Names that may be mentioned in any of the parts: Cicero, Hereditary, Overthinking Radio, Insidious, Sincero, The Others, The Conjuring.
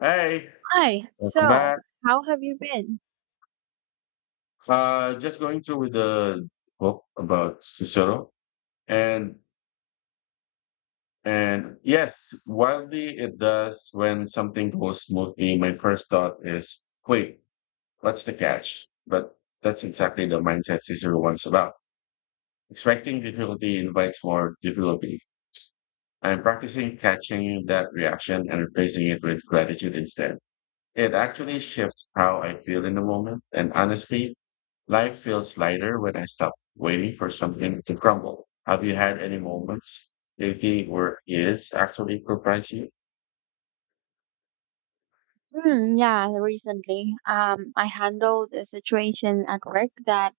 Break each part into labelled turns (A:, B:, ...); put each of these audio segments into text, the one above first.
A: Hey,
B: Hi.
A: welcome
B: So,
A: back.
B: how have you been?
A: Just going through with the book about Cicero, and yes, wildly it does when something goes smoothly. My first thought is, wait, what's the catch? But that's exactly the mindset Cicero wants about. Expecting difficulty invites more difficulty. I'm practicing catching that reaction and replacing it with gratitude instead. It actually shifts how I feel in the moment, and honestly, life feels lighter when I stop waiting for something to crumble. Have you had any moments lately where yes actually surprise you?
B: Yeah, recently, I handled a situation at work that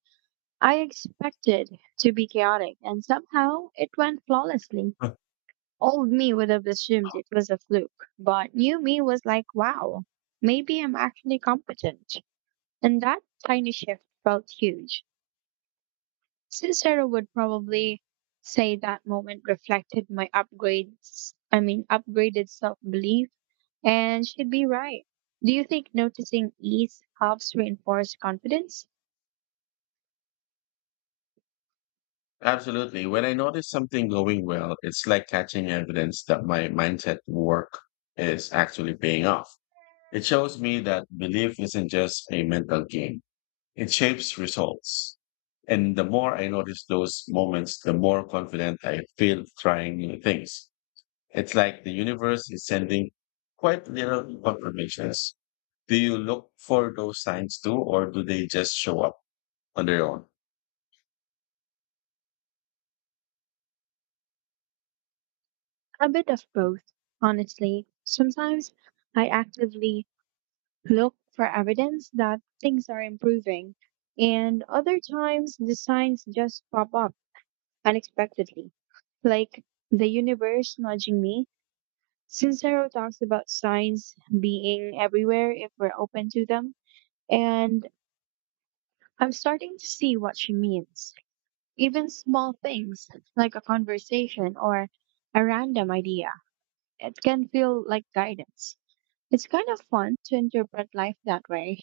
B: I expected to be chaotic, and somehow it went flawlessly.
A: Huh.
B: Old me would have assumed it was a fluke, but new me was like, wow, maybe I'm actually competent. And that tiny shift felt huge. Cicero would probably say that moment reflected my upgraded self belief, and she'd be right. Do you think noticing ease helps reinforce confidence?
A: Absolutely. When I notice something going well, it's like catching evidence that my mindset work is actually paying off. It shows me that belief isn't just a mental game, it shapes results. And the more I notice those moments, the more confident I feel trying new things. It's like the universe is sending quite little confirmations. Do you look for those signs too, or do they just show up on their own?
B: A bit of both, honestly. Sometimes I actively look for evidence that things are improving, and other times the signs just pop up unexpectedly, like the universe nudging me. Sincero talks about signs being everywhere if we're open to them, and I'm starting to see what she means. Even small things like a conversation or a random idea, it can feel like guidance. It's kind of fun to interpret life that way.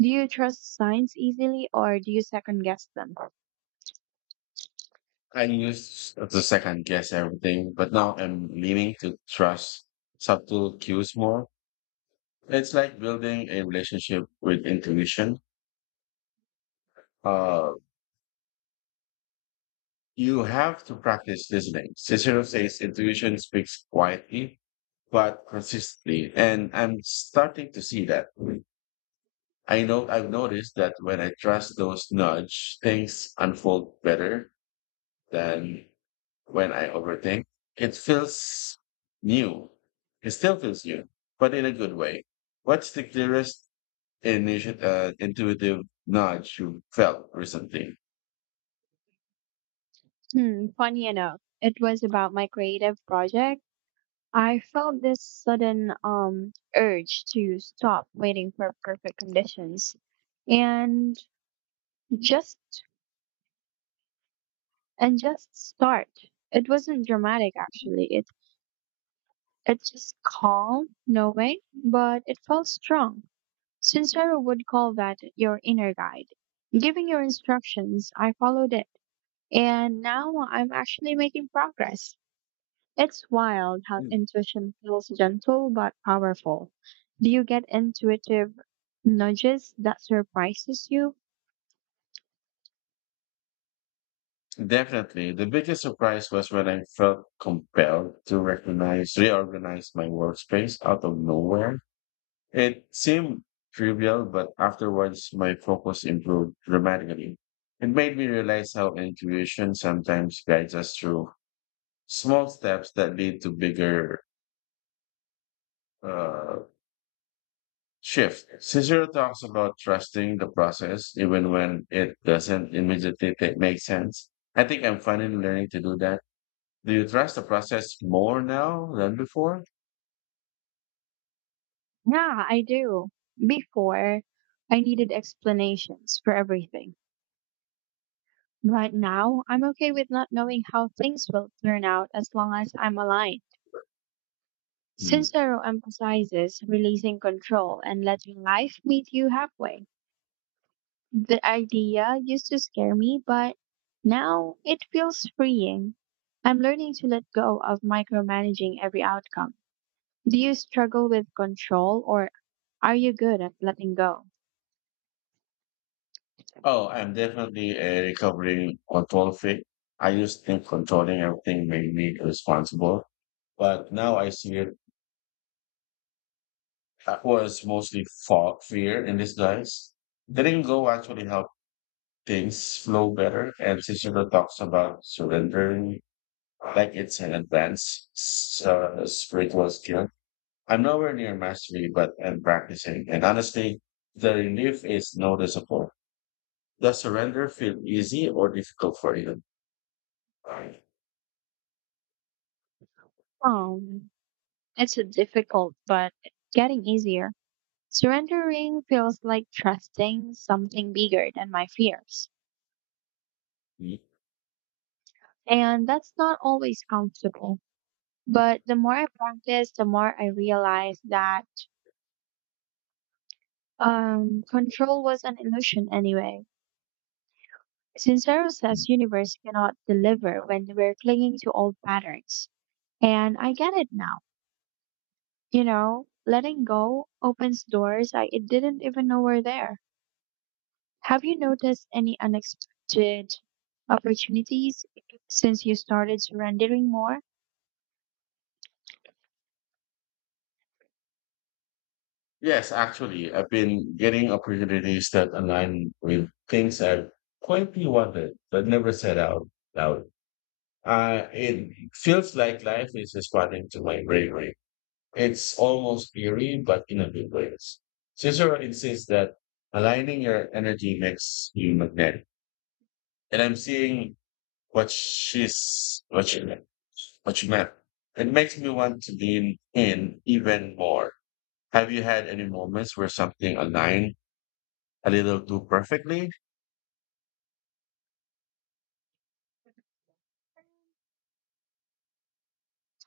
B: Do you trust signs easily or do you second guess them?
A: I used to second guess everything, but now I'm leaning to trust subtle cues more. It's like building a relationship with intuition. Uh, you have to practice listening. Cicero says intuition speaks quietly, but consistently. And I'm starting to see that. I know I've noticed that when I trust those nudge, things unfold better than when I overthink. It feels new. It still feels new, but in a good way. What's the clearest intuitive nudge you felt recently?
B: Hmm, funny enough, it was about my creative project. I felt this sudden urge to stop waiting for perfect conditions and just and just start. It wasn't dramatic actually. It's just calm, no way, but it felt strong. Sincero would call that your inner guide giving your instructions. I followed it. And now I'm actually making progress. It's wild how
A: Mm.
B: intuition feels gentle but powerful. Do you get intuitive nudges that surprises you?
A: Definitely. The biggest surprise was when I felt compelled to recognize, reorganize my workspace out of nowhere. It seemed trivial, but afterwards my focus improved dramatically. It made me realize how intuition sometimes guides us through small steps that lead to bigger uh, shift. Cicero talks about trusting the process even when it doesn't immediately make sense. I think I'm finally learning to do that. Do you trust the process more now than before?
B: Yeah, I do. Before, I needed explanations for everything. But now, I'm okay with not knowing how things will turn out as long as I'm aligned.
A: Hmm.
B: Sincero emphasizes releasing control and letting life meet you halfway. The idea used to scare me, but now it feels freeing. I'm learning to let go of micromanaging every outcome. Do you struggle with control or are you good at letting go?
A: Oh, I'm definitely a recovering control freak. I used to think controlling everything made me responsible, but now I see it that was mostly for fear in disguise. Letting go actually helped things flow better, and Cicero talks about surrendering like it's an spiritual skill. I'm nowhere near mastery, but I'm practicing, and honestly, the relief is noticeable. Does surrender feel easy or difficult for you?
B: Um, it's a difficult, but getting easier. Surrendering feels like trusting something bigger than my fears.
A: Y-
B: And that's not always comfortable. But the more I practice, the more I realize that control was an illusion anyway. Since Sincero says universe cannot deliver when we're clinging to old patterns. And I get it now. You know, letting go opens doors I it didn't even know were there. Have you noticed any unexpected opportunities since you started surrendering more?
A: Yes, actually, I've been getting opportunities that align with things I quietly wanted but never said out loud. It feels like life is responding to my bravery. It's almost eerie, but in a good way. Cicero insists that aligning your energy makes you magnetic, and I'm seeing what she meant. What she meant. It makes me want to lean in even more. Have you had any moments where something aligned a little too perfectly?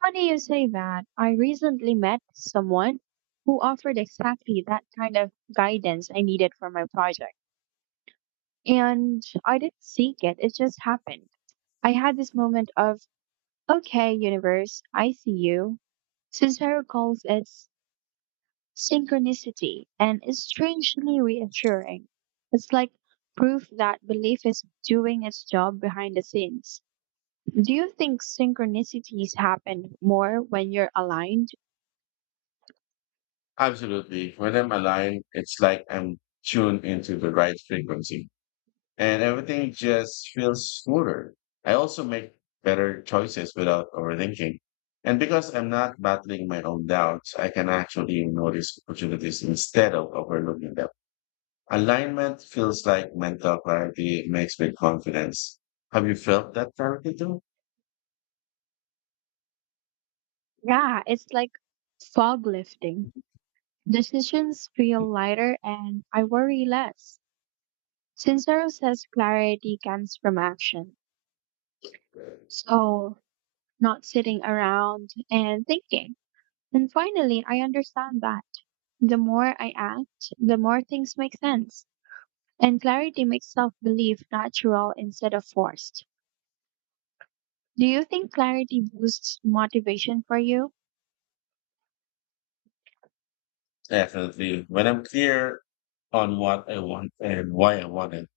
B: Funny you say that. I recently met someone who offered exactly that kind of guidance I needed for my project. And I didn't seek it, it just happened. I had this moment of, okay, universe, I see you. Cicero calls it synchronicity and is strangely reassuring. It's like proof that belief is doing its job behind the scenes. Do you think synchronicities happen more when you're aligned?
A: Absolutely. When I'm aligned, it's like I'm tuned into the right frequency and everything just feels smoother. I also make better choices without overthinking. And because I'm not battling my own doubts, I can actually notice opportunities instead of overlooking them. Alignment feels like mental clarity, it makes me confidence. Have you felt that clarity too?
B: Yeah, it's like fog lifting. Decisions feel lighter and I worry less. Sincero says clarity comes from action. So, not sitting around and thinking. And finally, I understand that the more I act, the more things make sense. And clarity makes self belief natural instead of forced. Do you think clarity boosts motivation for you?
A: Definitely. When I'm clear on what I want and why I want it,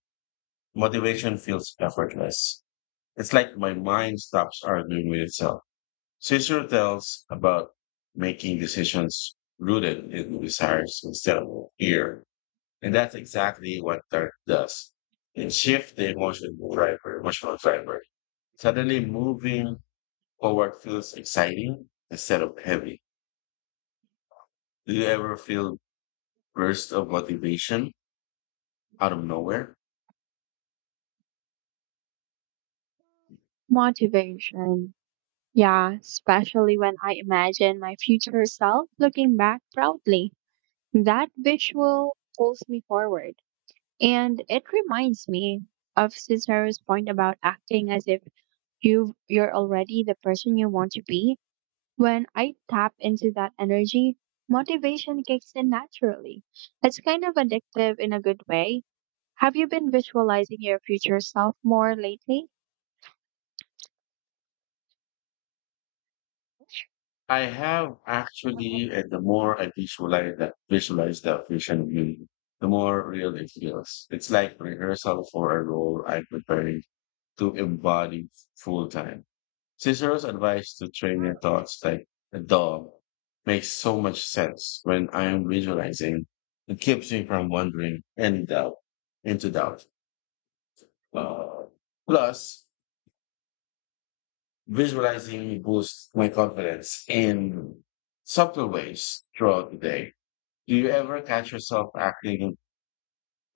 A: motivation feels effortless. It's like my mind stops arguing with itself. Cicero tells about making decisions rooted in desires instead of fear. And that's exactly what dirt does. It shifts the emotional driver. Suddenly moving forward feels exciting instead of heavy. Do you ever feel burst of motivation out of nowhere?
B: Motivation. Yeah, especially when I imagine my future self looking back proudly. That visual pulls me forward. And it reminds me of Cicero's point about acting as if you're already the person you want to be. When I tap into that energy, motivation kicks in naturally. It's kind of addictive in a good way. Have you been visualizing your future self more lately?
A: I have actually, and the more I visualize the vision view, the more real it feels. It's like rehearsal for a role I'm preparing to embody full time. Cicero's advice to train your thoughts like a dog makes so much sense when I am visualizing. It keeps me from wandering and doubt into doubt. Uh, Plus, visualizing boosts my confidence in subtle ways throughout the day. Do you ever catch yourself acting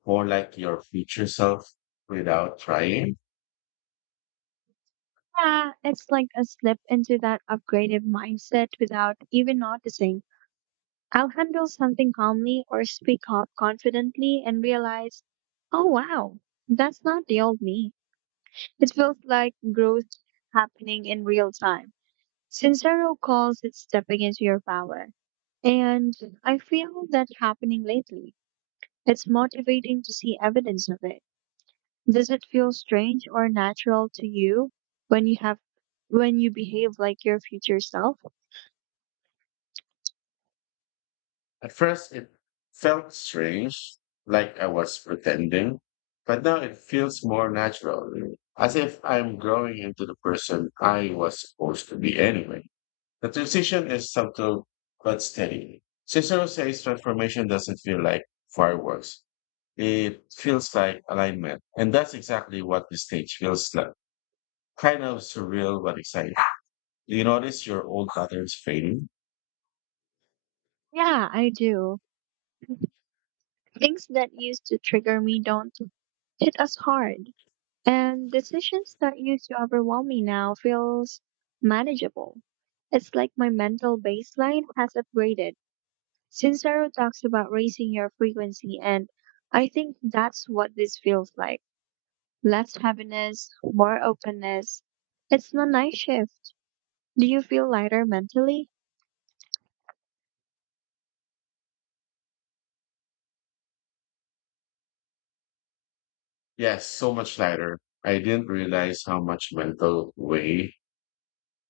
A: more like your future self without trying?
B: Yeah, it's like a slip into that upgraded mindset without even noticing. I'll handle something calmly or speak up confidently and realize, oh wow, that's not the old me. It feels like growth happening in real time. Sincero calls it stepping into your power. And I feel that happening lately. It's motivating to see evidence of it. Does it feel strange or natural to you when you have when you behave like your future self?
A: At first, it felt strange, like I was pretending, but now it feels more natural, as if I'm growing into the person I was supposed to be anyway. The transition is subtle but steady. Cicero says transformation doesn't feel like fireworks. It feels like alignment. And that's exactly what the stage feels like. Kind of surreal, but exciting. Do you notice your old patterns fading?
B: Yeah, I do. Things that used to trigger me don't hit as hard. And decisions that used to overwhelm me now feels manageable. It's like my mental baseline has upgraded. Sincero talks about raising your frequency, and I think that's what this feels like. Less heaviness, more openness. It's a nice shift. Do you feel lighter mentally?
A: Yes, so much lighter. I didn't realize how much mental weight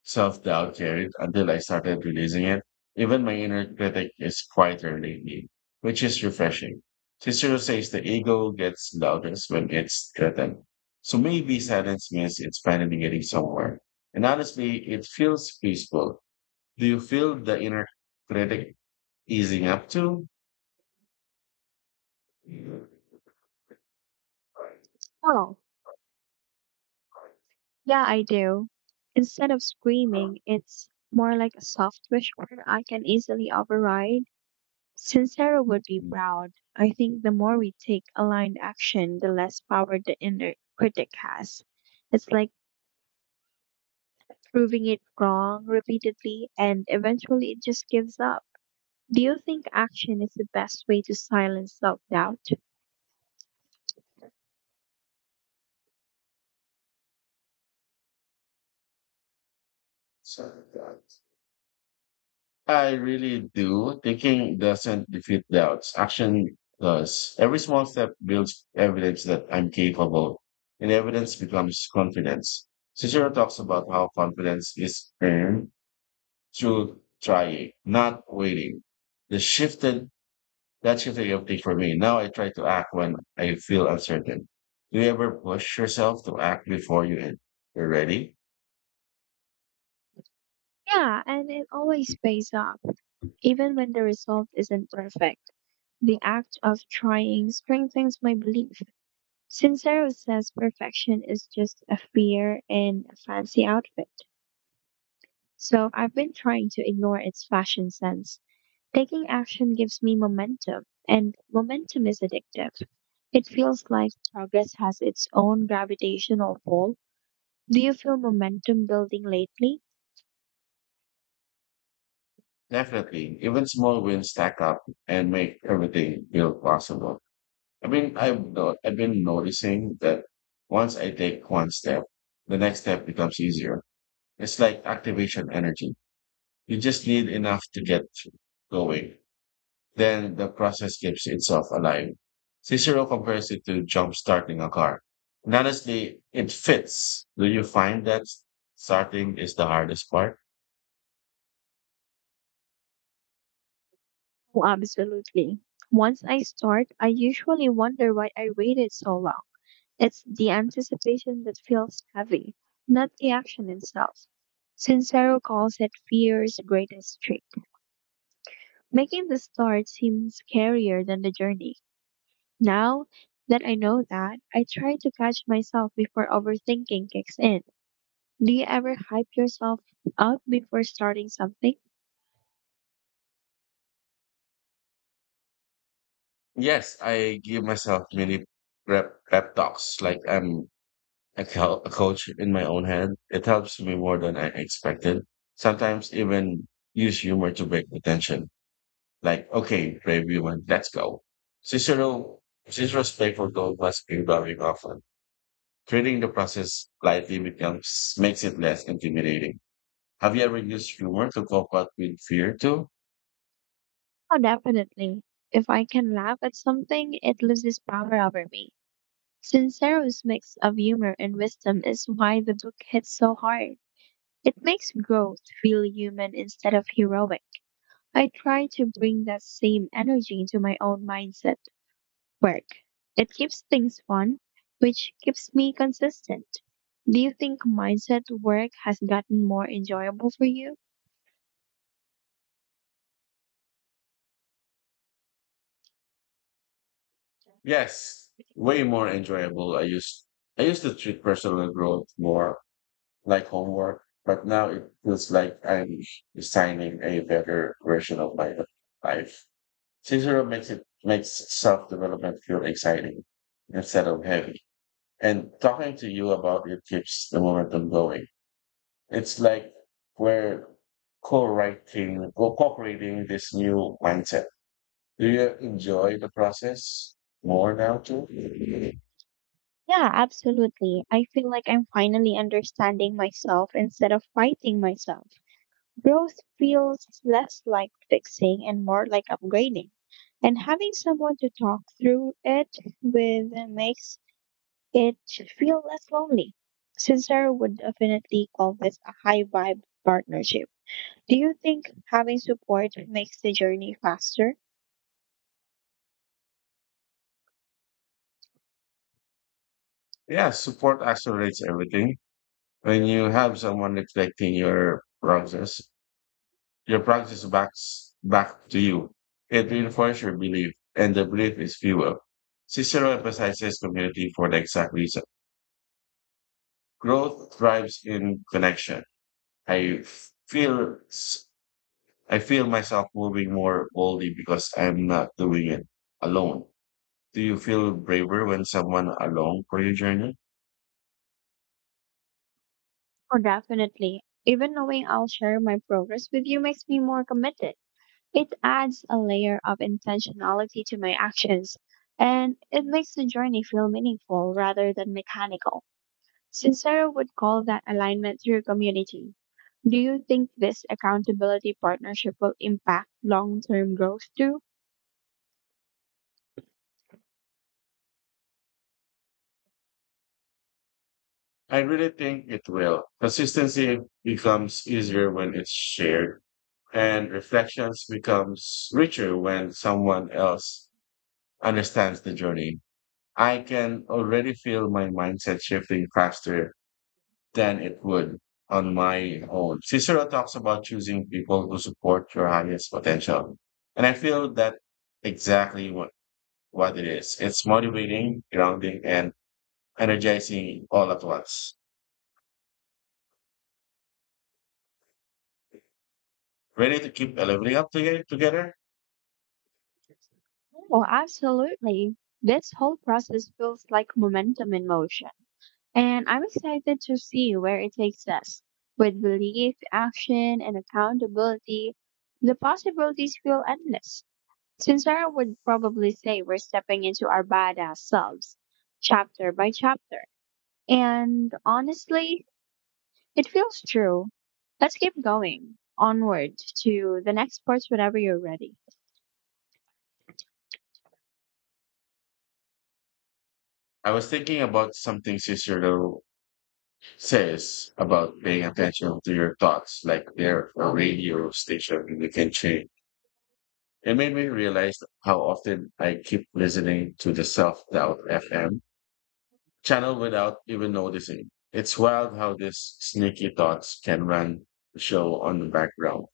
A: self-doubt carried until I started releasing it. Even my inner critic is quieter lately, which is refreshing. Cicero says the ego gets loudest when it's threatened. So maybe silence means it's finally getting somewhere. And honestly, it feels peaceful. Do you feel the inner critic easing up too?
B: Oh, yeah, I do. Instead of screaming, it's more like a soft wish where I can easily override. Sincero would be proud. I think the more we take aligned action, the less power the inner critic has. It's like proving it wrong repeatedly and eventually it just gives up. Do you think action is the best way to silence self doubt?
A: I really do. Thinking doesn't defeat doubts. Action does. Every small step builds evidence that I'm capable, and evidence becomes confidence. Cicero talks about how confidence is earned through trying, not waiting. The shifted, that shifted your thing for me. Now I try to act when I feel uncertain. Do you ever push yourself to act before you end? You're ready?
B: Yeah, and it always pays off, even when the result isn't perfect. The act of trying strengthens my belief. Sincero says perfection is just a fear in a fancy outfit. So I've been trying to ignore its fashion sense. Taking action gives me momentum, and momentum is addictive. It feels like progress has its own gravitational pull. Do you feel momentum building lately?
A: Definitely. Even small wins stack up and make everything feel possible. I mean, I've no, I've been noticing that once I take one step, the next step becomes easier. It's like activation energy. You just need enough to get going. Then the process keeps itself alive. Cicero compares it to jump starting a car. And honestly, it fits. Do you find that starting is the hardest part?
B: Oh, absolutely. Once I start, I usually wonder why I waited so long. It's the anticipation that feels heavy, not the action itself. Sincero calls it fear's greatest trick, making the start seem scarier than the journey. Now that I know that, I try to catch myself before overthinking kicks in. Do you ever hype yourself up before starting something?
A: Yes, I give myself mini prep talks like I'm a coach in my own head. It helps me more than I expected. Sometimes even use humor to break the tension. Like, okay, brave human, let's go. Cicero, Cicero's playful tone must be very often. Treating the process lightly becomes makes it less intimidating. Have you ever used humor to cope up with fear too?
B: Oh, definitely. If I can laugh at something, it loses power over me. Sincero's mix of humor and wisdom is why the book hits so hard. It makes growth feel human instead of heroic. I try to bring that same energy into my own mindset work. It keeps things fun, which keeps me consistent. Do you think mindset work has gotten more enjoyable for you?
A: Yes, way more enjoyable. I used to treat personal growth more like homework, but now it feels like I'm designing a better version of my life. Cicero makes it makes self development feel exciting instead of heavy. And talking to you about it keeps the momentum going. It's like we're co-creating this new mindset. Do you enjoy the process more now too?
B: Yeah, absolutely. I feel like I'm finally understanding myself instead of fighting myself. Growth feels less like fixing and more like upgrading. And having someone to talk through it with makes it feel less lonely. Cesar would definitely call this a high vibe partnership. Do you think having support makes the journey faster?
A: Yeah, support accelerates everything. When you have someone reflecting your process, your practice backs back to you. It reinforces your belief, and the belief is fuel. Cicero emphasizes community for the exact reason. Growth thrives in connection. I feel s- I feel myself moving more boldly because I'm not doing it alone. Do you feel braver when someone along for your journey?
B: Oh, definitely. Even knowing I'll share my progress with you makes me more committed. It adds a layer of intentionality to my actions, and it makes the journey feel meaningful rather than mechanical. Sincero would call that alignment through community. Do you think this accountability partnership will impact long term growth too?
A: I really think it will. Consistency becomes easier when it's shared and reflections becomes richer when someone else understands the journey. I can already feel my mindset shifting faster than it would on my own. Cicero talks about choosing people who support your highest potential. And I feel that exactly what, what it is. It's motivating, grounding, and energizing all at once. Ready to keep leveling up together?
B: Oh, absolutely. This whole process feels like momentum in motion, and I'm excited to see where it takes us. With belief, action, and accountability, the possibilities feel endless. Sincere would probably say we're stepping into our badass selves, chapter by chapter. And honestly, it feels true. Let's keep going onward to the next parts whenever you're ready.
A: I was thinking about something Cicero says about paying attention to your thoughts like they're a radio station you can change. It made me realize how often I keep listening to the self doubt FM channel without even noticing. It's wild how these sneaky thoughts can run the show on the background.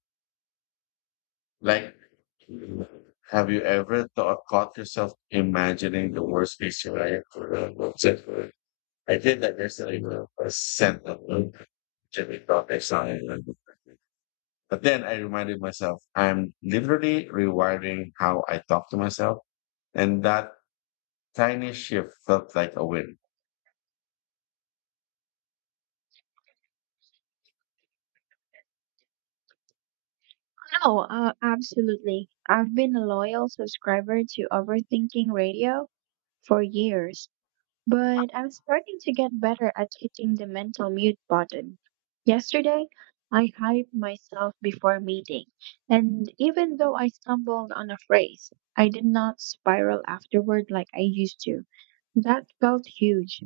A: Like, have you caught yourself imagining the worst case scenario for the website? I did that yesterday with a scent of Jimmy thought I saw it. But then I reminded myself I'm literally rewiring how I talk to myself. And that tiny shift felt like a win.
B: No, absolutely. I've been a loyal subscriber to Overthinking Radio for years. But I'm starting to get better at hitting the mental mute button. Yesterday, I hyped myself before meeting, and even though I stumbled on a phrase, I did not spiral afterward like I used to. That felt huge.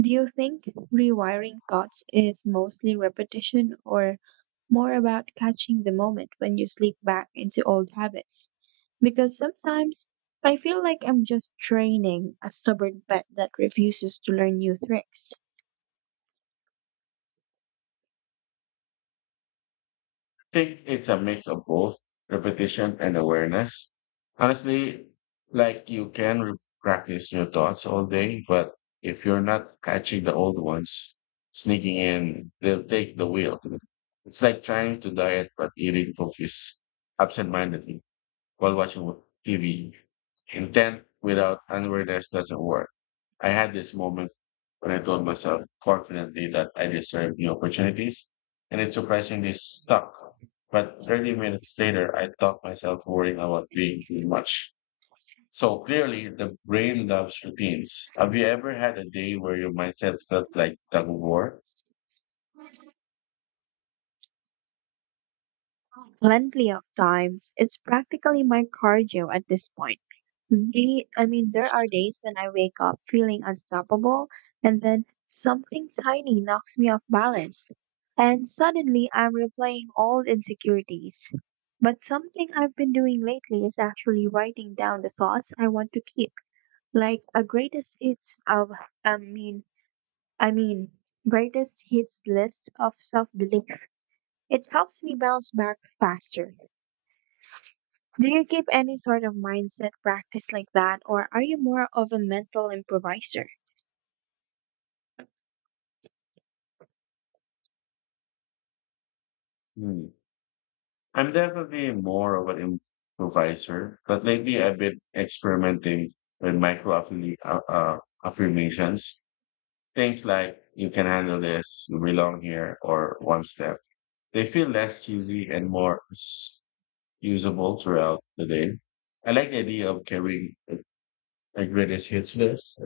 B: Do you think rewiring thoughts is mostly repetition or more about catching the moment when you slip back into old habits? Because sometimes I feel like I'm just training a stubborn pet that refuses to learn new tricks.
A: I think it's a mix of both repetition and awareness. Honestly, like you can practice your thoughts all day, but if you're not catching the old ones sneaking in, they'll take the wheel. It's like trying to diet but eating cookies absent-mindedly while watching TV. Intent without awareness doesn't work. I had this moment when I told myself confidently that I deserve new opportunities, and it surprisingly stuck. But 30 minutes later, I thought myself worrying about being too much. So clearly, the brain loves routines. Have you ever had a day where your mindset felt like tug of war?
B: Plenty of times, it's practically my cardio at this point. There are days when I wake up feeling unstoppable, and then something tiny knocks me off balance. And suddenly I'm replaying old insecurities. But something I've been doing lately is actually writing down the thoughts I want to keep, like a greatest hits of I mean I mean greatest hits list of self belief. It helps me bounce back faster. Do you keep any sort of mindset practice like that or are you more of a mental improviser?
A: Hmm. I'm definitely more of an improviser, but lately I've been experimenting with micro affirmations. Things like, you can handle this, you belong here, or one step. They feel less cheesy and more usable throughout the day. I like the idea of carrying a greatest hits list.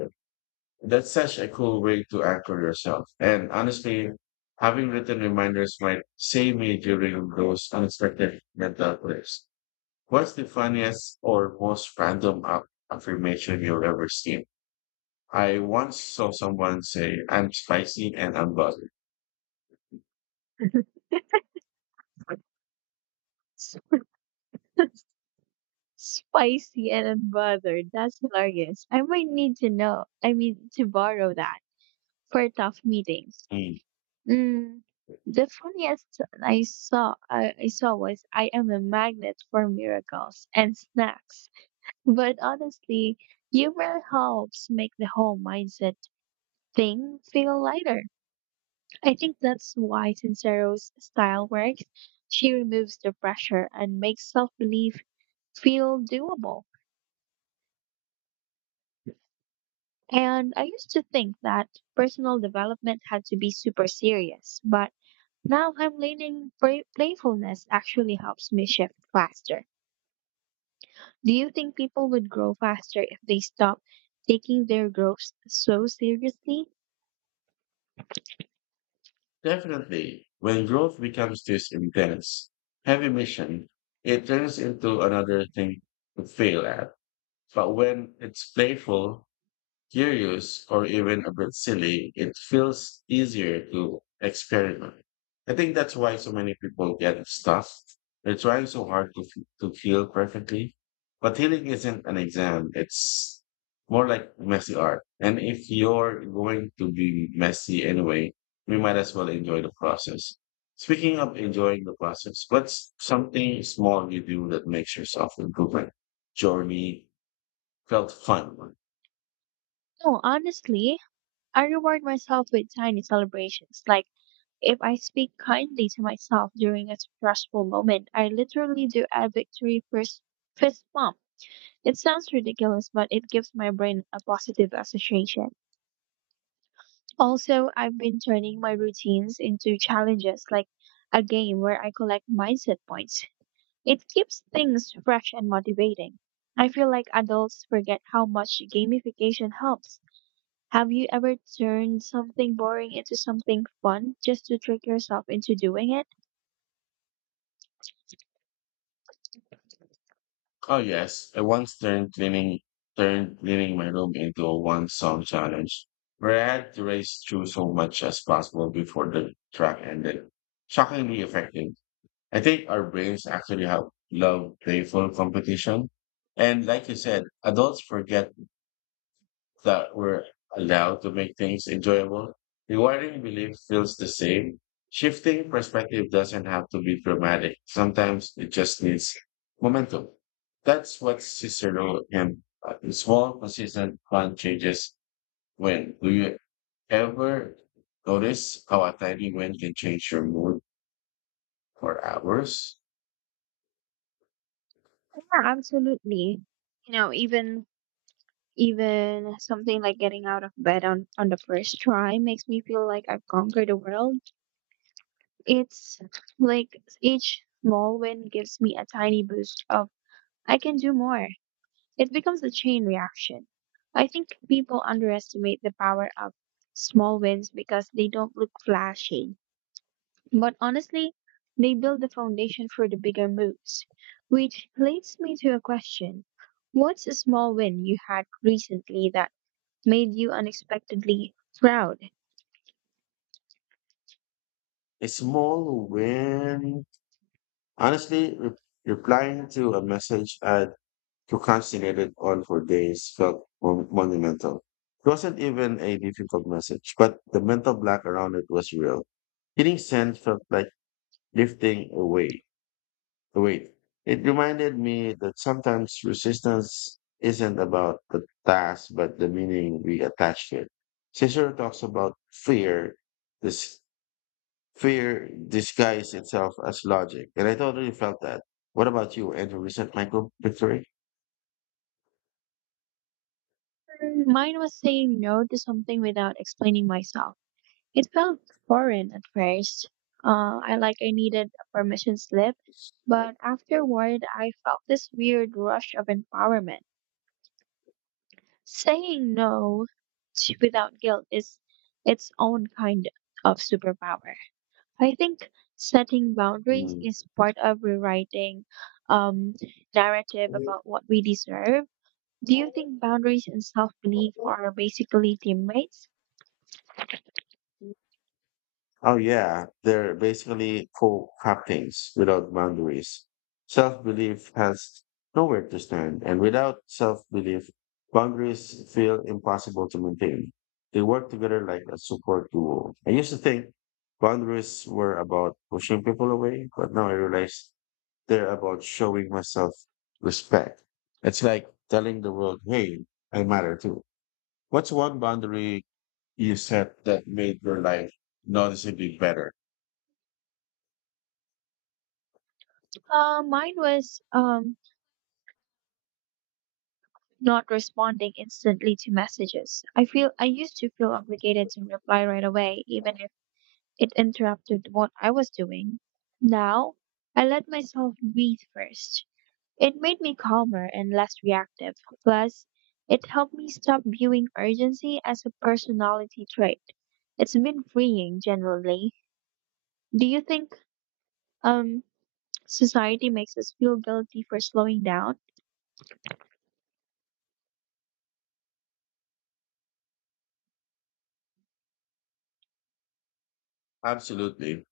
A: That's such a cool way to anchor yourself. And honestly, having written reminders might save me during those unexpected mental breaks. What's the funniest or most random affirmation you've ever seen? I once saw someone say, I'm spicy and I'm bothered.
B: Spicy and unbothered. That's hilarious. I might need to know. I mean to borrow that for tough meetings.
A: Mm.
B: Mm, the funniest I saw was, I am a magnet for miracles and snacks. But honestly, humor helps make the whole mindset thing feel lighter. I think that's why Sincero's style works. She removes the pressure and makes self-belief feel doable. And I used to think that personal development had to be super serious, but now I'm learning playfulness actually helps me shift faster. Do you think people would grow faster if they stop taking their growth so seriously?
A: Definitely, when growth becomes this intense, heavy mission, it turns into another thing to fail at. But when it's playful, curious, or even a bit silly, it feels easier to experiment. I think that's why so many people get stuck. They're trying so hard to, to feel perfectly. But healing isn't an exam, it's more like messy art. And if you're going to be messy anyway, we might as well enjoy the process. Speaking of enjoying the process, what's something small you do that makes yourself improvement journey felt fun?
B: No, honestly, I reward myself with tiny celebrations. Like if I speak kindly to myself during a stressful moment, I literally do a victory first fist bump. It sounds ridiculous, but it gives my brain a positive association. Also, I've been turning my routines into challenges, like a game where I collect mindset points. It keeps things fresh and motivating. I feel like adults forget how much gamification helps. Have you ever turned something boring into something fun just to trick yourself into doing it?
A: Oh yes, I once turned cleaning my room into a one song challenge where I had to race through so much as possible before the track ended. Shockingly effective. I think our brains actually have love playful competition. And like you said, adults forget that were allowed to make things enjoyable. Rewarding belief feels the same. Shifting perspective doesn't have to be dramatic. Sometimes it just needs momentum. That's what Cicero and small, consistent plan changes when. Do you ever notice how a tiny win can change your mood for hours?
B: Yeah, absolutely. You know, even something like getting out of bed on the first try makes me feel like I've conquered the world. It's like each small win gives me a tiny boost of I can do more. It becomes a chain reaction. I think people underestimate the power of small wins because they don't look flashy. But honestly, they build the foundation for the bigger moves. Which leads me to a question. What's a small win you had recently that made you unexpectedly proud?
A: A small win, honestly, replying to a message at procrastinated on for days felt monumental. It wasn't even a difficult message, but the mental black around it was real. Getting sent felt like lifting a weight. It reminded me that sometimes resistance isn't about the task, but the meaning we attach to it. Cicero talks about fear. This Fear disguises itself as logic, and I totally felt that. What about you? Any recent micro victory?
B: Mm, mine was saying no to something without explaining myself. It felt foreign at first. I like I needed a permission slip, but afterward I felt this weird rush of empowerment. Saying no to, without guilt is its own kind of superpower. I think setting boundaries
A: Mm.
B: is part of rewriting um, narrative about what we deserve. Do you think boundaries and self belief are basically teammates?
A: Oh yeah, they're basically co-captains without boundaries. Self-belief has nowhere to stand, and without self-belief, boundaries feel impossible to maintain. They work together like a support duo. I used to think boundaries were about pushing people away, but now I realize they're about showing myself respect. It's like telling the world, "Hey, I matter too." What's one boundary you set that made your life noticeably better?
B: Mine was not responding instantly to messages. I used to feel obligated to reply right away, even if it interrupted what I was doing. Now, I let myself breathe first. It made me calmer and less reactive. Plus, it helped me stop viewing urgency as a personality trait. It's been freeing generally. Do you think um society makes us feel guilty for slowing down?
A: Absolutely.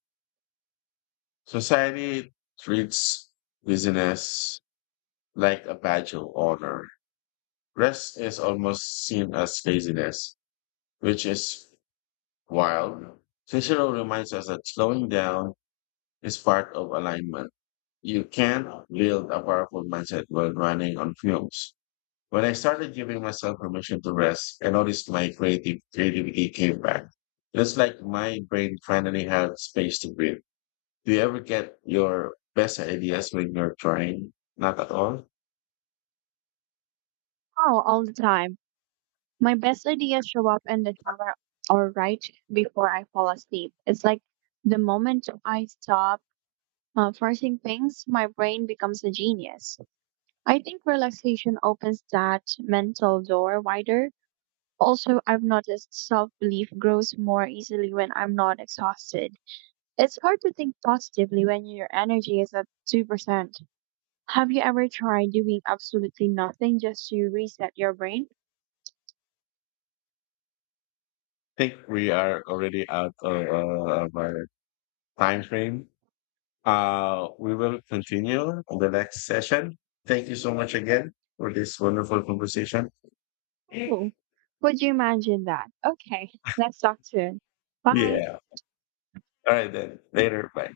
A: Society treats business like a badge of honor. Rest is almost seen as laziness, which is wild. Cicero reminds us that slowing down is part of alignment. You can't build a powerful mindset while running on fumes. When I started giving myself permission to rest, I noticed my creative creativity came back. It's like my brain finally had space to breathe. Do you ever get your best ideas when you're trying? Not at all.
B: Oh, all the time. My best ideas show up in the shower or right before I fall asleep. It's like the moment I stop forcing things, my brain becomes a genius. I think relaxation opens that mental door wider. Also, I've noticed self belief grows more easily when I'm not exhausted. It's hard to think positively when your energy is at 2%. Have you ever tried doing absolutely nothing just to reset your brain?
A: Think we are already out of our time frame. We will continue on the next session. Thank you so much again for this wonderful conversation.
B: Oh, would you imagine that? Okay, let's talk soon. Bye.
A: Yeah. All right then. Later. Bye.